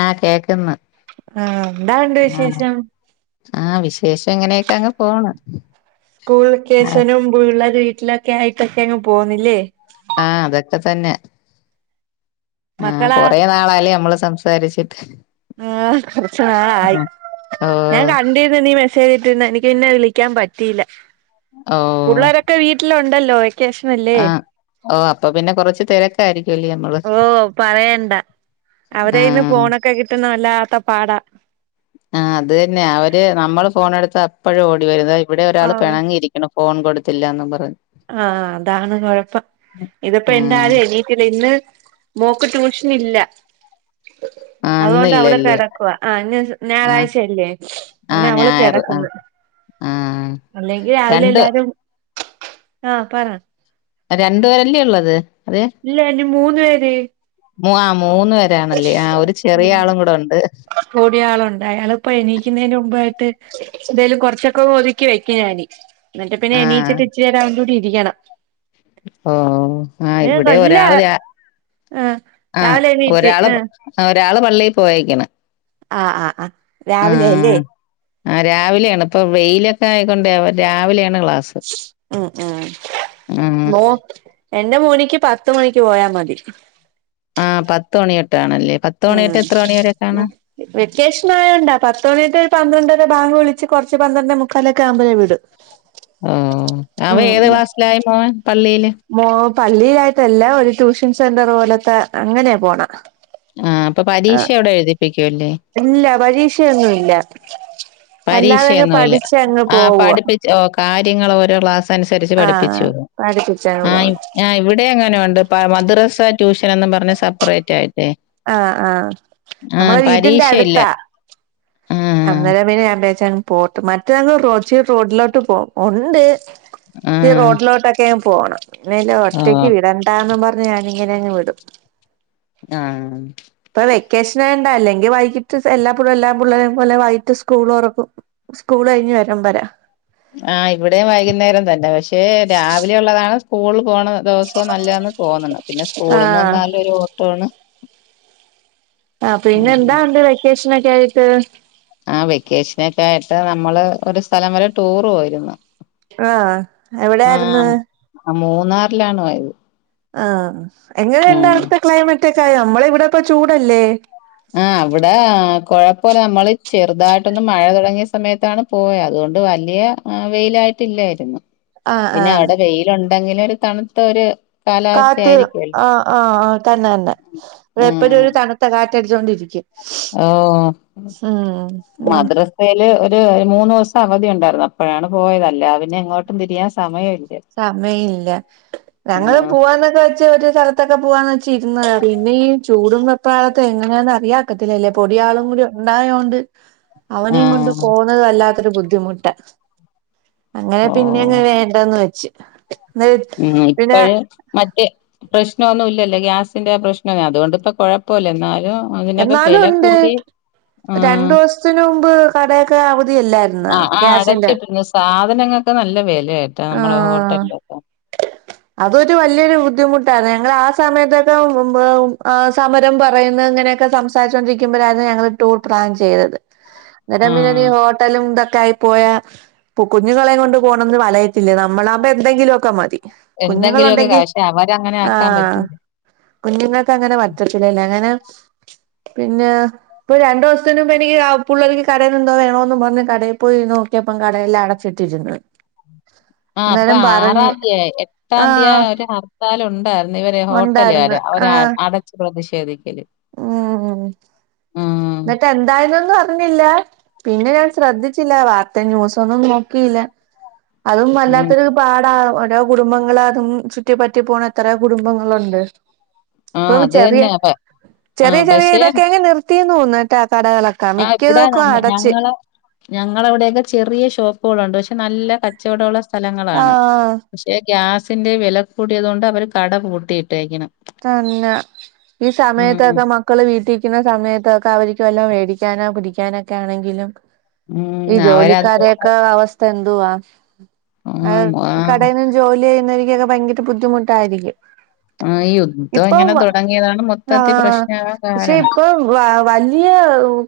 ആ കേക്കുന്ന് ആഹ എന്താണ്ട് വിശേഷം? കിശേല്ലിട്ട് ങ്ങനെയൊക്കെങ്ങ് പോണം സ്കൂൾ വെകേശനുംള്ള [unintelligible] [unintelligible] ലൊക്കെ ആയിട്ടൊക്കെങ്ങ് പോകുന്നില്ലേ ആ അതൊക്കെ തന്നെ ആ മക്കളാ കൊറെ നാളാലേ നമ്മളൾ സംസ സരിചിട്ട് ആ ആ ഞാൻ ഓഹ് കണ്ടിന് നീ വി ചെയ്ത്ണ്ണു എനിക്ക് പിന്നെ വിളിക്കാൻ പറ്റീല്ല. ഓ ല്ല ഉണ്ടല്ലോ ആഹ ഓ അപ്പൊ പിന്നെ കൊറച്ച് തിരക്കായിരിക്കും ല്ലേ ഓ പറയണ്ട. അവരയിന്ന് ആഹ് ഫോണൊക്കെ കിട്ട ന്നല്ലാത്ത പാടാ ആ അത് തന്നെ അവര് നമ്മൾ ഫോണ് എടുത്തപ്പഴും ഓടി വരും ഇതാ ഇവിടെ ഒരാൾ ആഹ് പിണങ്ങിയിരിക്കുണു ഫോൺ കൊടുത്തില്ലാന്നും പറഞ്ഞ് ആഹ് അതാണ് കുഴപ്പം ഇതിപ്പോ ആഹ് എന്തായാലും എണീറ്റില്ല ഇന്ന് മോക്ക് ട്യൂഷൻ ഇല്ല ആഹ് അതുകൊണ്ട് അവൾ ഇന്നില്ലല്ലേ കിടക്കുക ആ ആഹ് ഞായറാഴ്ചയല്ലേ അങ്ങനെ ആഹ് അവൾ ഞായറ് ആഹ് കിടക്കുന്നു ആഹ് അല്ലെങ്കി രാവിലെ രണ്ട് എല്ലാരും ആഹ് പറ രണ്ടുപേരല്ലേ ഉള്ളത് ഇല്ലെല്ലു മൂന്ന് പേര് മു ആ മൂന്ന് പേരാണല്ലേ ആ ഒരു ചെറിയ ആളും കൂടെ ഉണ്ട് കൂടിയ ആളുണ്ട് അയാളിപ്പോ എണീക്കുന്നതിന് മുമ്പായിട്ട് എന്തേലും കുറച്ചൊക്കെ ഒതുക്കി വെക്ക ഞാൻ എന്നിട്ട് പിന്നെ ആഹ് എണീചിട് ഇച്ചിരേരേം അവന്റെ കൂടി ഇരിക്കണം ഓ ആ ഇവിടെ അല്ല ഒരാൾ ആഹ് ആഹ രാവിലെ എണീറ്റ് ഒരാള [unintelligible] ഒരാള് പള്ളിയിൽ പോയെക്കണ് ആഹ ആഹ് ആ രാവിലെ അല്ലേ ആ രാവിലെയാണ് ഇപ്പൊ വെയിലൊക്കെ ആയികൊണ്ടേ അവൻ രാവിലെയാണ് ക്ലാസ് മ് മ് ഓ എന്റെ മോനിക്ക് പത്ത് മണിക്ക് പോയാ മതി ആഹ പത്ത് മണി എട ഉം വെക്കേഷൻ ആയോണ്ടാ പത്ത് മിനിറ്റ് ഒരു പന്ത്രര ഒക്കെ ബാങ്ക് വിളി കുറച്ച് പന്ത്രണ്ടെ മുക്കാലൊക്കെ ആവൂമ്പോഴേ വിടും ഓ അവൻ ഏത് ക്ലാസ്സിലായി മോൻ പള്ളിൽ മോൻ പള്ളിലായിട്ടല്ല ഒരു ട്യൂഷൻ സെന്റർ പോലത്തെ അങ്ങനെയ പോണ് ആ അപ്പൊ പരീക്ഷ എവിടെ എഴുതിപ്പി ഇല്ല പരീക്ഷയൊന്നുംല്ല ശ് പരീക്ഷയൊന്നുല്ല ആ പോവുവ പഠിപ്പി ഓ കാര്യങ്ങൾ ഓരോ ക്ലാസ് അനുസരിച്ച് ആഹ് പഠിപ്പിച്ചു പഠിപ്പിച്ചങ്ങ് ആ പോവും ആഹ് ഇവിടെ അങ്ങനെ ഉണ്ട് പ മദ്രസ ട്യൂഷനെന്നും പറഞ്ഞ് സെപ്പറേറ്റ് ആയിട്ട് ആഹ് ആഹ് നമ്മള വീട്ടിന്റെ പരീക്ഷയില്ല അടുത്താ ആഹ് അന്നേരം പിന്നെ ഞാൻ ആ ബാച്ച് പൂട്ടും മറ്റേഉണ്ട് ഈ ആഹ് റോഡ്ലൊട്ടൊക്കെ പോണം ഇല്ലേൽ ഒറ്റയ്ക്ക് ആഹ് വിടണ്ടാന്ന്പ അ ഞാനിങ്ങനെ അങ്ങ് വിടും. ആ കെഷണേണ്ട അല്ലെങ്കി വൈകിട്ട് എല്ലാപ്പും എല്ലാ പിള്ളേ ലെ വൈകിട്ട് സ്കൂൾ തുറക്കും സ്കൂൾ കഴിഞ്ഞു വരാൻ പഴ ആഹ് ഇവിടെയും വൈകുന്നേരം തന്നെ പക്ഷേ ക്ഷേ രാവിലെ ഉള്ളതാണ് ഓൾ പോണ ദിവസവും നല്ലന്ന് തോന്നണ് പിന്നെ സ്കൂളിൽന്ന് ആഹ് വന്നാല് ഒരു ഓട്ടോണ് ആ പിന്നെ എന്താണ്ട് വെക്കേഷൻ ഒക്കെ ആയിട്ട് ഉ ത നമ്മള് ഒരു സ്ഥലം വരെ ടൂർ പോയിരുന്നു ആഹ എവിടെയിരുന്നു ആഹ് മൂന്നാറിലാണ് പോയത്. ആഹ എങ്ങനെ ഉണ്ട് ആഹ് അവിടത്തെ ക്ലൈമറ്റ് മറ്റക്ക നമ്മള ഇവിടൊക്ക പ്പ ചൂടല്ലേ ആഹ അവിടെ കോഴ പോലെ നമ്മള് ചെറുതായിട്ടൊന്നു മഴ തുടങ്ങിയ സമയത്താണ് പോയത് അതുകൊണ്ട് വലിയ വെയിലായിട്ടില്ലായിരുന്നു. ആഹ് പിന്നെ ആഹ് അവിടെ വെയിലുണ് അങ്ങില ഒരു തണുത്ത ഒര് കാറ്റ് ആ ആഹ ആ തന്നെ തന്നെ ഇടെ എപ്പഴും ആഹ് ഒരു തണുത്ത കാ എടുജോണ്ടിരിക്കും ഓ ഞാൻ മദ്രസയില് ഒ ഒരു മൂന്ന് ദിവസം അവധിയ ഉണ്ടായിരുന്നു അപ്പോഴാണ് പോയത് അല്ലാതെ പിന്നെ എങ്ങോട്ടും തിരിയാൻ സമയമില്ല സമയംമില്ല ഞങ്ങള് ആഹ് പോവാന്നൊക്കെ വെച്ച് ഒരു സ്ഥലത്ത് ഇത്തൊക്കെ പോവാന്ന് വെച്ച് ഇരുന്നെന്നു പിന്നെഈ ചൂടും വെപ്പ്രാളം ഒക്ക എങ്ങനെയാന്ന് അറിയാക്കത്തില്ലല്ലേ പൊടിയളും കൂടി ഉണ്ടായതോണ്ട് അവനിം കൊണ്ട് ആഹ് പോന്നത് അല്ലാ ത്ര ബുദ്ധിമുട്ട അങ്ങനെ ഓ പിന്നെ അങ്ങ് വേണ്ടന്ന് വെ ഉം ആ ഇപ്പഴ് മറ്റ് പ്രശ്നമൊന്നുമില്ലല്ലോ ഗ്യാസിന്റെ പ്രശ്നവേഅതുകൊണ്ട് ഇപ്പൊ കുഴപ്പമില്ല എന്നാ എന്നാലും ഉണ്ട് രണ്ട് ആഹ് ദിവസത്തിന് മുമ്പ് കടയൊക്കെ അവധിയല്ലാ ആ ആ അടച്ചിട്ട്ണ് സാധനങ്ങൊക്കെ നല്ല വെല ആ അതൊരു വല്യയൊരു ബുദ്ധി ട്ടോ ഞങ്ങ ആ സമയത്തൊക്കെ ഈ സമരം പറ ഇങ്ങനെയൊക്കെ സംസാരിച്ചൊണ്ടിരിക്കുമ്പഴാണ് ഞങ്ങള് ടൂർ പ്ലാൻ ചെയ്തത് അന്നരം ആഹ് പിന്നെ ഹോട്ടലും [unintelligible] പോയ കുഞ്ഞുങ്ങളെയുംകൊണ്ട് പോണന്ന് വല ഇല്ല നമ്മളാവുമ്പോൾ എന്തെങ്കിലും ഒക്കെ മതി കുഞ്ഞുങ്ങൾ എന്തെങ്കിലുമൊക്കെ ഉണ്ടെങ്കിൽ പക്ഷെ അവരങ്ങനെ ആ ആക്കാൻ പറ്റൂല കുഞ്ഞുങ്ങൾക്ക് അങ്ങനെ പറ്റത്തില്ലല്ലേ അങ്ങനെ പിന്നെ ഇപ്പൊ രണ്ടു ദിവസത്തിനുമ്പ എനിക്ക് പുള്ളരക്ക് കടയ്ന്ന് എന്തോ വേണോന്ന് പറഞ്ഞ് കടയിൽ പോയി നോക്കിയപ്പെ കടയെല്ലാം അടച്ചിട്ടിരുന്ന്. ആ അപ്പൊ ആറാന്തിയ എട്ടാന്തിയേ ആഹ് ഹർത്താൽ ഉണ്ടാര്ന്നു ഇവര് ഉണ്ടായിരുന്നു ഹോട്ടലാര് ആഹ് അടചു പ്രതിശേ ശരി ഉം ഉം, ന്ന്ട്ട് എന്തായിരുന്നൊന്ന് പറ ല്ല പിന്നെ ഞാൻ ശ്രദ്ധിച്ചില്ല വാർത്തയും ന്യുസും ഒന്നും നോക്കിയില്ല. അതും ഉം. വല്ലാത്തൊരു പാടാ ഒ കുടുംബങ്ങൾ അതും ചുറ്റിപ്പറ്റി പോണാ എത്ര കുടുംബങ്ങളുണ്ട്. ആ ഇപ്പം അത് ചെറിയ തന്നെ അതെ ചെറിയ ചെറിയ ഇതക്കെ നിർ [unintelligible] ആ ഇവിടെ നമ്മ ഞങ്ങള് ഞങ്ങടെ അവിടെക്കെ ചെറിയ ഷോപ്പുകളുണ്ട് പശേ നല്ല കച്ചെടെള്ള സ്ഥലങ്ങളാണ് ആഹ് പക്ഷെ ഗ്യാസ് സിൻ്റെ വെല കൂടിയതുകൊണ്ട് അവര് കട പൂട്ടിയിട്ടെക്കണ് തന്നെ ഈ ഉം, സമയത്തൊക്കെ മക്കള് വീട്ടിന്നിക്കണ സമയത്തൊക്കെ അവര്ക്ക് വല്ലോം മേടിക്ക [unintelligible] പിടിക്കാനോ ഒക്കെ ആണെങ്കിലും ഈ ഉം. അവരതുകൊണ്ട് ജോലിക്കാരെകേ അവ എന്തുവാ ആ കടയെന്ന് ജോലി ചെയ്യുന്ന [unintelligible] ഭയങ്കര ബുദ്ധിമുട്ടായിരിക്കും ആ, ഈ യുദ്ധം ഇപ്പൊ ഇങ്ങനെ തുടങ്ങിയതാണ് ആ മൊത്തത്തിൽ പ്രശ്നമാകാൻ പക്ഷെ കാരണം ഇപ്പൊ വ വലിയ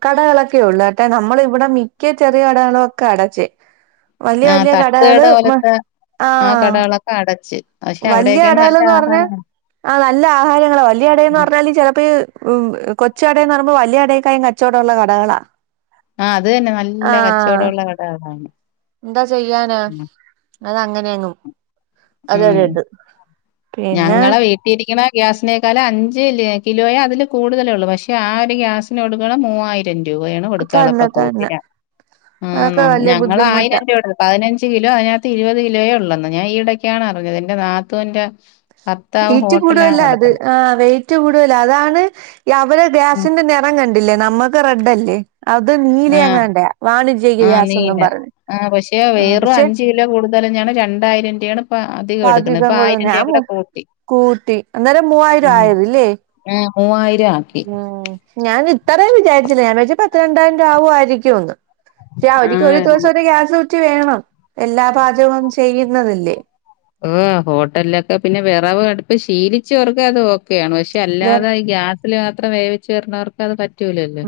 കടകളൊ ക്കെ ഒള്ളൂ കെട്ടാ നമ്മൾ ഇവിടെ മിക്ക ചെറിയ കടകളും ഒക്കെ അടച്ച് വലിയ ആ വലിയ തട്ടുകട കടകള് പോലത്തെ ആ ആഹ് കടകളൊക്കെ അടച്ച് പക്ഷെ വല്യ അവിടെയൊക്കെയാണ് നല്ല കടകളെന്ന് പറഞ്ഞ ആഹാരമാണ് ആ നല്ല ആഹാരങ്ങള് വല്യ കടേന്ന് പറഞ്ഞാല് ചിലപ്പോ ഈ ഹ് ഉം കൊച്ച് കടേന്ന് പറയുമ്പോ വല്ല്യ കടേക്കായും കച്ചവടവുള്ള കടകളാ ആ അത് തന്നെ നല്ല ആഹ് കച്ചവടൊള്ള കട അതാണ് എന്താ ചെയ്യാനാ അതങ്ങനെയങ്ങും ഉം. [unintelligible] ഞങ്ങളെ വീട്ടിരിക്കണ ഗ്യാസിനേക്കാൾ അഞ്ച് ലെ കിലോയേ അതില് കൂടുതൽ ഒള്ളൂ പക്ഷെ ആ ഒരു ഗ്യാസിന് കൊടുക്കണം മൂവായിരം രിം രൂപയാണ് കൊടുക്കായുള്ളെ തന്നെ അപ്പം തന്നെ കുട്ടിലാ ആ അതൊക്കെ നമ്മ വലിയ ഞങ്ങൾ ബുദ്ധിമുട്ടാ ആയിരം രൂപ കൊട് പതിനഞ്ച് കിലോ അതിനകത്ത് ഇരുപത് കിലോയെ ഒള്ളെന്ന് ഞാൻ ഈയിടക്കാണ് അറിഞ്ഞത് എന്റെ നാത്തൂന്റെ ഭർത്താവ് വെയ്റ്റ് ഹോട്ടലാണ് കൂടുവല്ല അത് നടത്തുന്നത് ആ വെയ്റ്റ് കൂടുവല്ല അതാണ് അവരെ ഗ്യാസിന്റെ നിറം കണ്ടില്ലേ നമ്മക്ക് റെഡ് അല്ലേ അത് ആ നീലയെങ്ങാണ്ടയാ വാണിജ്യക ആ നീല ഗ്യാസെന്നും പറഞ്ഞ് ആ പക്ഷേ ആ വെറും പക്ഷെ അഞ്ചു കിലോ കൂടുതല്നാണ് രണ്ടായിരം രൂ പാചകം കൊള്ളും ഞാൻ കൂട്ടി അന്നേരം മൂവായിരം ആയത് ഇല്ലേ മൂവായി ഉം ഞാൻ ഇത്തറേം വിചാരിച്ചില്ല ഞാൻ വച്ച് പത്ത് രണ്ടായിരം രൂപ ആവും ആയിരിക്കും ഒന്ന് പക്ഷേ അവരിക്ക് ആഹ് ഒരുദിവസം ഒരു ഗ്യാസ് റ്റ് വേണം എല്ലാ പാചകവും ചെ ചെയ്യുന്നതല്ലേ ഹ് ഹോട്ടലിലൊക്കെ പിന്നെ വിറവ് അടുപ്പ് ശീലിച്ചവർക്ക് അത് ഒ ഒക്കെയാണ് പക്ഷെ വെ അല്ലാതെ ഗ്യാ പ്പിൽ മാത്രം വേവിച്ച് വരുന്നവർക്ക് അത് പറ്റ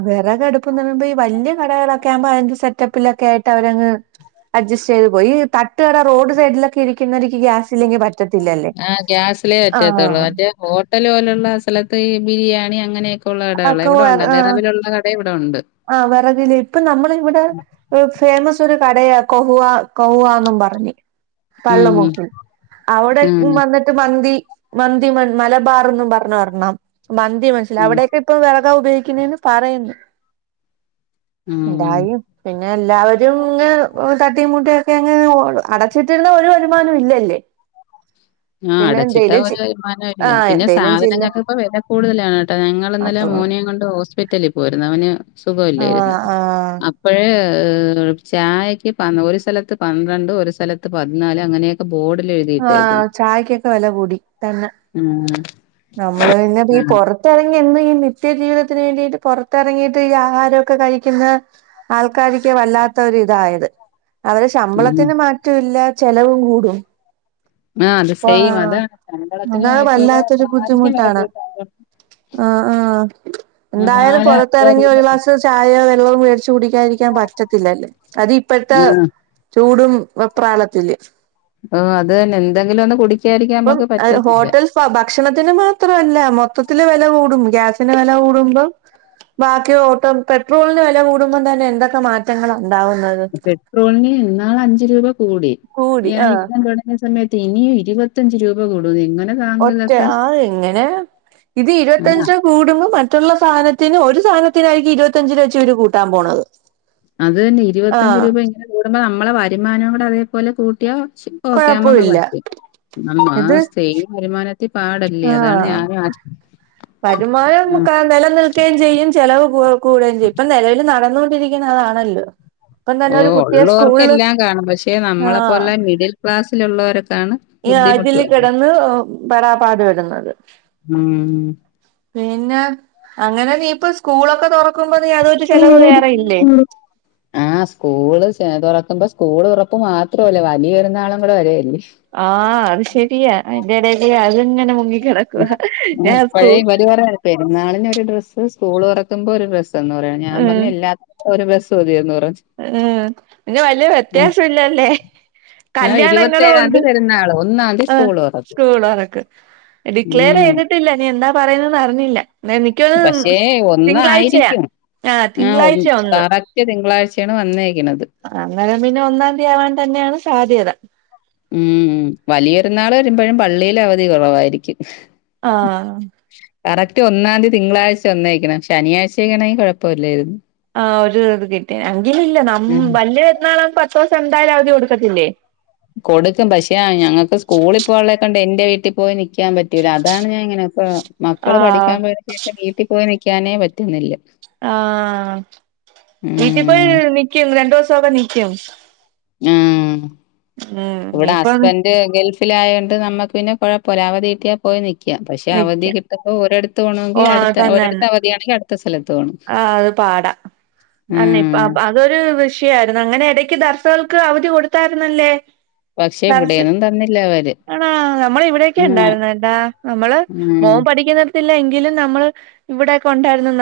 വിറകടുപ്പ്ന്ന് പറയുമ്പോഈ വലിയ കടകള ക്കെ ആവുമ്പോ അതിന്റെ സെറ്റപ്പിലൊക്കെ ആയിട്ട് അവരങ്ങ് അഡ്സ്റ്റ് ചെയ്ത് പോയി ഈ തട്ടുകട റോഡ് സൈഡിലൊക്കെ ഇരിക്കുന്നവെര്ക്ക് ഗ്യാസില്ലെങ്കി പ ആ ഗ്യാസിലേ റ്റത്തുള്ളൂ മറ്റേ ഹോട്ടല് പോലെയുള്ള ആ സ്ഥലത്ത് ഈ ബിരിയാണി അങ്ങ ങ്ങനെ ഉള്ള കടകള് ഇവിടെ ഉണ്ട് വിറവിലുള്ള കടേം ഇവ ആ വെറകില് ഇപ്പൊ നമ്മളിവിടെ ഒ ഫേമസ് ഒരു കടയാ കൊഹ്‌വാ കൊവാന്നും പറഞ്ഞ് ഉം പള്ളമൊക്കിൽ അവിടെ ആഹ് വന്നിട്ട് മന്തി മന്തിമൺ മലബാറന്നും പറഞ്ഞ് ഒരണ്ണം മന്തി [unintelligible] ഉം അവിടയക്കെ ഇപ്പം വേ ദ ഉപയോഗിക്ക് ണ്ന്ന് പറയ്ണ്ട് ഉം ദായും പിൻ ന്നെ എല്ലാവരും ങ്ങ് തട്ടിമൂട്ടിയൊക്കെ അങ്ങെ അടച്ചിട്ടിരുന്ന ഒരു വരുമാന ഇല്ലല്ലേ ആ പിന്നെ അടച്ചിട്ടാ എന്തേലും ഒരു ചെ വിമാനവും ഇല്ല ആഹ് പിന്നെ എന്തേലും ചില്ല സാധനങ്ങൾക്ക് ഇപ്പോ വില കൂടുതലാണ് കേട്ടോ ഞങ്ങൾ ഇന്നലെ അപ്പൊ മോനേം കൊണ്ട് ഹോസ്പിറ്റലി പോ പോരുന്നവന് സുഖല്ലായിരുന്ന് ആഹ് ആഹ് അപ്പഴ് ഏഹ് ചായക്ക് ഒരു സ്ഥലത്ത് പന്ത്രണ്ട് ഒരു സ്ഥലത്ത് പതിനാല് അങ്ങനെയൊക്കെ ബോർഡിൽ എഴുതിയിട്ടേക്കണ്‌ ചായ്ക്കൊക്കെ വില കൂടി തന്നെ ആഹ് നമ്മള് പിന്നെ ഈ ആഹ് പൊറത്തെറങ് ന്ന് ഈ നിത്യ ജീവിതത്തിന് വേണ്ടിട്ട് പുറത്തിറങ്ങിട്ട് ഈ ആഹാരമൊക്കെ കഴിക്കുന്ന ആൾക്കാരിക്ക് വല്ലാത്ത ഒരു ഇതായത് അവരെ ഉം ശമ്പളത്തിന് മാറ്റം ഇല്ല ചെലവും കൂടും ആ അത് സെയിം അതാണ് മങ്കളത്തിന് മാറ്റൂല ങ്കര പാലിന് വില ബുദ്ധിമുട്ടാണ് കൂട്ടാനും ആ ആ എന്തായാലും നാലാ അഞ്ചാ പുറത്തിറങ്ങി രൂപ ഒരു ഗ്ലാസ് ചായയോ വെള്ളവോ വേട്ച്ചു കുടിക്കാതിരക്കാൻ പറ്റത്തില്ലല്ലോ അതിപ്പഴ്ത്തെ ആഹ് ചൂട് ചൂടും വെപ്രാളത്തില് ഓ അതന്നെ എന്തെങ്കിലും ഒന്ന് കുടിക്കാരിക്കാൻ നമ്മക്ക് പറ്റത്തില്ല. അത് മാത്രല്ല മൊത്തത്തിൽ വില കൂടും ഗ്യാസിന്റെ വില കൂടുമ്പം ബാക്കി ഓട്ടോ പെട്രോളിന് വില കൂടുമ്പോ തന്നെ എന്തൊക്കെ മാറ്റങ്ങളാ. ഉണ്ടാവുന്നത് പെട്രോൽന് ന്ന് നാള അഞ്ച് രൂപ കൂടി കൂടി യാ ആഹ് യുദ്ധം തുടങ്ങിയ സമയ ഇനിയും ഇരുപത്തഞ്ച് രൂപ കൂടുന്ന് എങ്ങനെ താങ്ങും ഒറ്റ ഇതൊക്കെ ആ എങ്ങനെ ഇത് ആഹ് ഇരുപത്തഞ്ചോ കൂടുമ്പോ മറ്റ മറ്റുള്ള സാധനത്തിന് ഒരു സാധനത്തിനായിരിക്കും ഇരുപത്തഞ്ച് രൂ വച്ച ഇവര് കൂട്ടാൻ പോണത് അത് തന്നെ ഇരുപത്തഞ്ച് ആഹ് രൂപ ഇങ്ങനെ കൂടുമ്പോ നമ്മ നമ്മളെ വരുമാനവും കൂടെ അതേപോലെ കൂട്ടിയോ പക്ഷെ [unintelligible] കൊഴപ്പമില്ല പറ്റും നമ്മ ഇത് സ്ത്രീ വരുമാനത് ആഹ് വരുമാനം ആ ആഹ് കാ നിലനിൽക്കേം ചെയ്യും ചെലവ് കു കുടേം ചെയ്യും ഇപ്പോ നെലവിൽ നടന്നോണ്ട് ഇരിക്ക്ണതാണല്ലോ ഓ ഉള്ളോർക്കെല്ലാം കാണും പക്ഷെ നമ്മളെ ആഹ് പോലെ മിഡിൽ ക്ലാസ്സിലുള്ളവരൊ- ഈ അതില് കെടന്ന് പെടാപാട് പെ ട്ന്നത് മ്മ് പിന്നെ അങ്ങനെ നീ ഇപ്പ സ്കൂളൊ ആ സ്കൂള് ചതുറക്കുമ്പ സ്കൂള് തുറപ്പ് മാത്രല്ല വലിയ പെരുന്നാളും കൂടെ വരല്ല ആ അത് ശെരിയാ ജലജേ അത്ങ്ങനെ മുങ്ങി ഇപ്പഴേ ഇ വരി പറ നാളിന ഒരു ഡ്രസ്സ് സ്കൂള് തൊറക്കുമ്പോ ഒരു ഡ്രസ് തന്നു പറയ ഞാൻ ഉം പറഞ്ഞ എല്ലാത്ത ഒരു ബസ് മതിന്ന് പറ ഉം പിന്നെ വ വ്യത്യാസ ഇല്ലല്ലേ ആ കല്യാണങ്ങളും ഇരുപത്തേഴാം ഉണ്ട് തീയതി പെരുന്നാള് ഒന്നാം തീയതി ആ സ്കൂൾ തുറക്കും സ്കൂളോറക്ക് ഡിക്ലെയർ ഉം ചെയ്തിട്ടില്ല നീ എന്താ പറയുന്നന്ന് അറിഞ്ഞ ഇല്ല പക്ഷേ ഒന്നായിരിക്കും ആഹ് ആ ഒ തിങ്കളാഴ്ച കറക്റ്റ് തിങ്കളാഴ്ചയാണ് വന്നേക്കണുന്നത് അങ്ങേരം പിന്നെ ഒന്നാം തീയതിയാവാൻ തന്നെയാണ് സാധ്യത ഉം വലിയൊരു നാൾ വരുമ്പോഴും പള്ളിയില അവധി കുറവായിരിക്കും ആ കറക്റ്റ് ഒന്നാം തീയതി തിങ്കാഴ്ച ഒന്നേക്കണം ശനിയാഴ്ചക്കണെങ്ക കുഴപ്പമില്ലായിരുന്നു ആ ഒരു ഇത് കിട്ടിയാ അങ്കിൽ ഇല്ലാ ന്നം ഉം വല്ല്യ പെരുന്നാളാ പത്തോസം എന്തായാലും അവധി കൊടുക്കത്തില്ലേ കൊടുക്കും പക്ഷേ ഞങ്ങൾക്ക് സ്കൂളി ഇപ്പൊ ഓളെ കൊണ്ട് എന്റെ വീട്ടിൽ പോയി നൽക്കാൻ പറ്റൂല അതാണ്ഞാ ഇങ്ങനെപ്പ മക്കള് ആഹ് പഠിക്കാൻ പോയന് ശേഷം വീട്ടിൽ പോയി നി പിക്കാനേ പറ്റുന്നില്ല ആ വീട്ടിൽ പോയി ഉം നിക്കി രണ്ടുവസം തൊവാ നിക്കും ആ ഉം ഇവിടെ ഇപ്പൊ ഹസ്ബൻഡറ് ഗൾഫ് ലായൊണ്ട് നമ്മക്ക് പിന്നെ കൊഴപ്പല്ല അവധി കിട്ടിയ പോയി നിക്ക്- ക്ക്യാ പക്ഷെ അവധി നിക്ക കിട്ടുമ്പോ ഒരിടത്ത് ഓ പോണോങ്കി അടുത്ത ഒരിടത്ത് അവധിയാണെങ്കി അടുത്ത സ്ഥലത്ത് പോണം ആ അത് പാടാം നന്നെ ഉം അതൊരു വിഷയമായിരുന്നു അങ്ങനെ ഇടക്ക് ദർശക അവധി കൊടുത്തായിരുന്നല്ലേ പക്ഷെ ദറസ് ഇവിടെയൊന്നും തന്നില്ല അവര് ആണാേ നമ്മൾ ഇവിടെക്കെ ഉം ഉണ്ടായിരുന്നേട്ടാ നമ്മള് ഉം മോൻ പഠിക്കുന്ന ഇല്ല എങ്കിലും നമ്മൾ ഇവിടെക്കെ ഉണ്ടായിരുന്നുന്ന